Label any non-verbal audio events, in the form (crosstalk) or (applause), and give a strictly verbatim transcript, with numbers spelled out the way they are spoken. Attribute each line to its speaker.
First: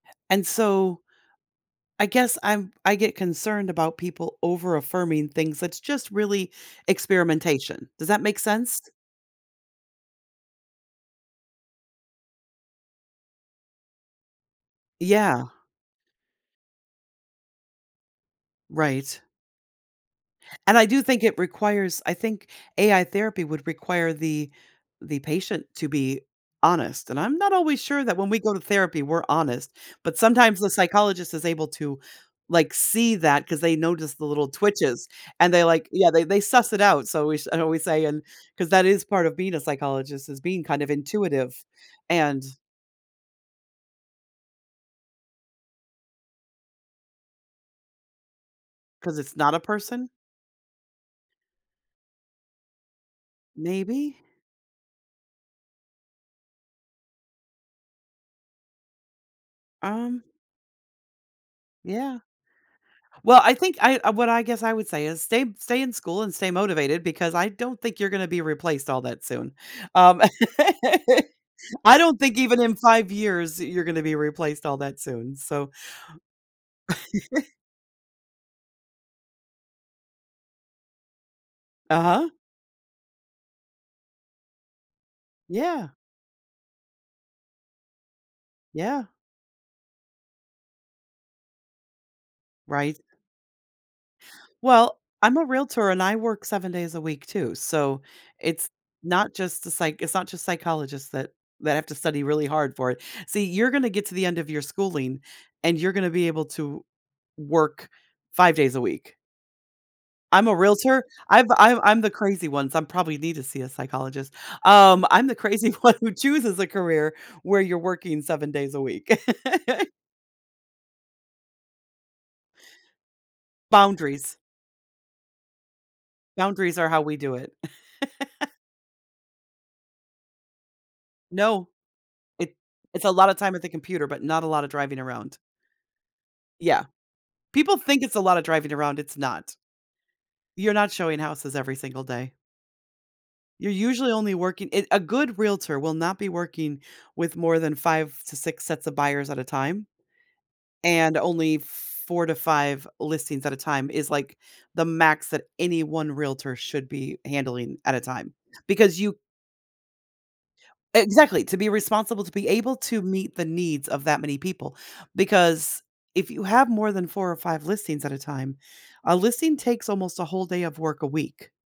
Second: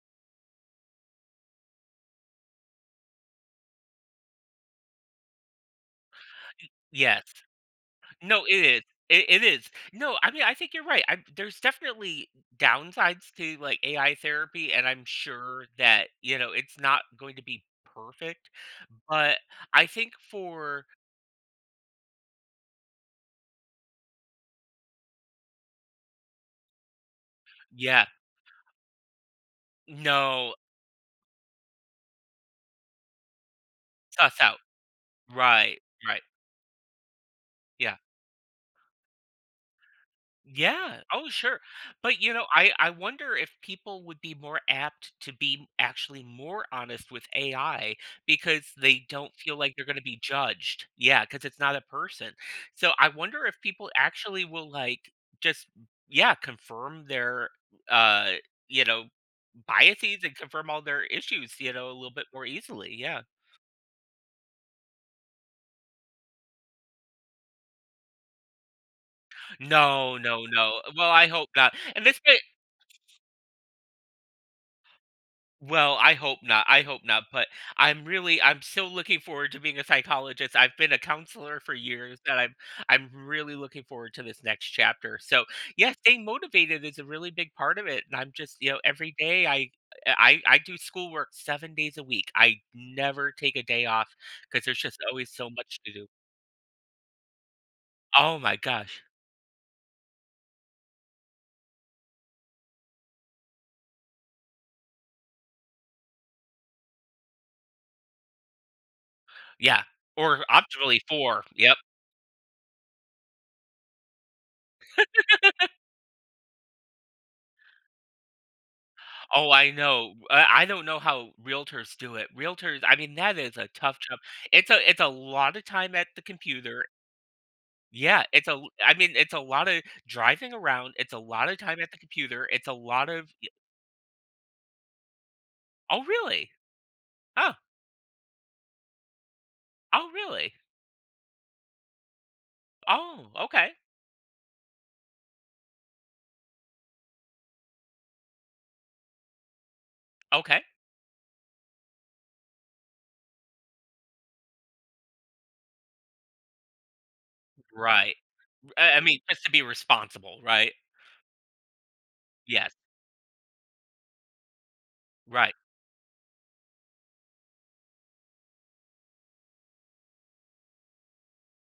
Speaker 1: And so, I guess I'm I get concerned about people over-affirming things that's just really
Speaker 2: M Yes.
Speaker 1: experimentation. Does that make
Speaker 2: No, it
Speaker 1: sense?
Speaker 2: is. It it is. No, I mean, I think you're right, I'm there's definitely downsides to, like, AI therapy and I'm
Speaker 1: Yeah.
Speaker 2: sure that, you know, it's not going to be perfect,
Speaker 1: Right.
Speaker 2: but I think
Speaker 1: And
Speaker 2: for
Speaker 1: I do think it requires I think AI therapy would require the the patient to be honest, and I'm not always sure
Speaker 2: Yeah.
Speaker 1: that when we go to therapy, we're honest, but,
Speaker 2: No.
Speaker 1: sometimes the psychologist is able to, like, see that 'cause they notice the
Speaker 2: Stuff
Speaker 1: little
Speaker 2: out.
Speaker 1: twitches and they,
Speaker 2: Right.
Speaker 1: like yeah,
Speaker 2: Right.
Speaker 1: they they suss it out so, we sh I always
Speaker 2: Yeah.
Speaker 1: say and 'cause that is part of being a psychologist is being kind of
Speaker 2: Yeah. Oh, sure.
Speaker 1: intuitive,
Speaker 2: But you
Speaker 1: and
Speaker 2: know, I I wonder if people would be more apt to be actually more honest with AI because they
Speaker 1: 'Cause
Speaker 2: don't
Speaker 1: it's not
Speaker 2: feel
Speaker 1: a
Speaker 2: like they're gonna
Speaker 1: person?
Speaker 2: be judged. Yeah, 'cause it's not a person. So, I wonder if people
Speaker 1: Maybe.
Speaker 2: actually will, like just yeah confirm their, uh, you know,
Speaker 1: Um
Speaker 2: biases and confirm all their issues, you know, a little
Speaker 1: Yeah.
Speaker 2: bit more easily, yeah.
Speaker 1: Well, I think, I uh, what I guess I would say, is stay stay in school, and stay motivated, because I don't think you're gonna be replaced all that soon.
Speaker 2: No,
Speaker 1: Um,
Speaker 2: no, no. Well,
Speaker 1: (laughs)
Speaker 2: I hope not
Speaker 1: I
Speaker 2: and
Speaker 1: don't
Speaker 2: this
Speaker 1: think
Speaker 2: may
Speaker 1: even in five years, you're gonna be replaced all that soon, so
Speaker 2: Well, I hope not, I hope not,
Speaker 1: (laughs)
Speaker 2: but I'm really I'm still looking forward to being a psychologist I've been a counselor for years
Speaker 1: Uh-huh.
Speaker 2: that I'm I'm really looking forward to this next chapter so,
Speaker 1: Yeah.
Speaker 2: yes, staying motivated is a really big part of it, and I'm just you know,
Speaker 1: Yeah.
Speaker 2: every day I I I do schoolwork seven days a week I
Speaker 1: Right.
Speaker 2: never take a day off 'cause there's just
Speaker 1: Well,
Speaker 2: always
Speaker 1: I'm a
Speaker 2: so much
Speaker 1: realtor,
Speaker 2: to
Speaker 1: and
Speaker 2: do.
Speaker 1: I work seven days a week too so,
Speaker 2: Oh my
Speaker 1: it's
Speaker 2: gosh.
Speaker 1: not just the psych it's not just psychologists that that have to study really hard for it. See, you're gonna get to the end of your schooling, and you're gonna be able to work five days a week.
Speaker 2: Yeah. Or
Speaker 1: I'm a
Speaker 2: optimally,
Speaker 1: realtor
Speaker 2: four,
Speaker 1: I've I'm
Speaker 2: yep.
Speaker 1: I'm I'm the crazy one, so, I'm probably need to see a psychologist. Um, I'm the crazy
Speaker 2: (laughs)
Speaker 1: one who chooses a career where you're working seven days a week.
Speaker 2: Oh,
Speaker 1: (laughs)
Speaker 2: I know. I I don't know how realtors do it Realtors I mean, that is a tough job
Speaker 1: Boundaries.
Speaker 2: it's a it's a lotta time at the
Speaker 1: Boundaries
Speaker 2: computer
Speaker 1: are how we do it.
Speaker 2: yeah, it's a
Speaker 1: (laughs)
Speaker 2: l I mean, it's a lotta driving around, it's a lotta
Speaker 1: No.
Speaker 2: time at the computer,
Speaker 1: It
Speaker 2: it's a
Speaker 1: it's
Speaker 2: lot
Speaker 1: a
Speaker 2: of
Speaker 1: lotta
Speaker 2: yep
Speaker 1: time at the computer, but not a lot of driving around.
Speaker 2: Oh, really?
Speaker 1: Yeah.
Speaker 2: Ah.
Speaker 1: People think it's a lotta driving around, it's not.
Speaker 2: Oh, really?
Speaker 1: You're not showing houses every single day.
Speaker 2: Oh,
Speaker 1: You're
Speaker 2: okay.
Speaker 1: usually only working eh, a good realtor will not be working with more than five to six sets of buyers at a time,
Speaker 2: Okay.
Speaker 1: and only four to five listings at a time is, like, the max that any one realtor should be handling at a
Speaker 2: Right,
Speaker 1: time,
Speaker 2: b I I
Speaker 1: because you
Speaker 2: mean, just to be responsible, right?
Speaker 1: Exactly, to be responsible, to be
Speaker 2: Yes.
Speaker 1: able to meet the needs of that many people
Speaker 2: Right.
Speaker 1: because if you have more than four or five listings at a time, a listing takes almost a whole day of work a week.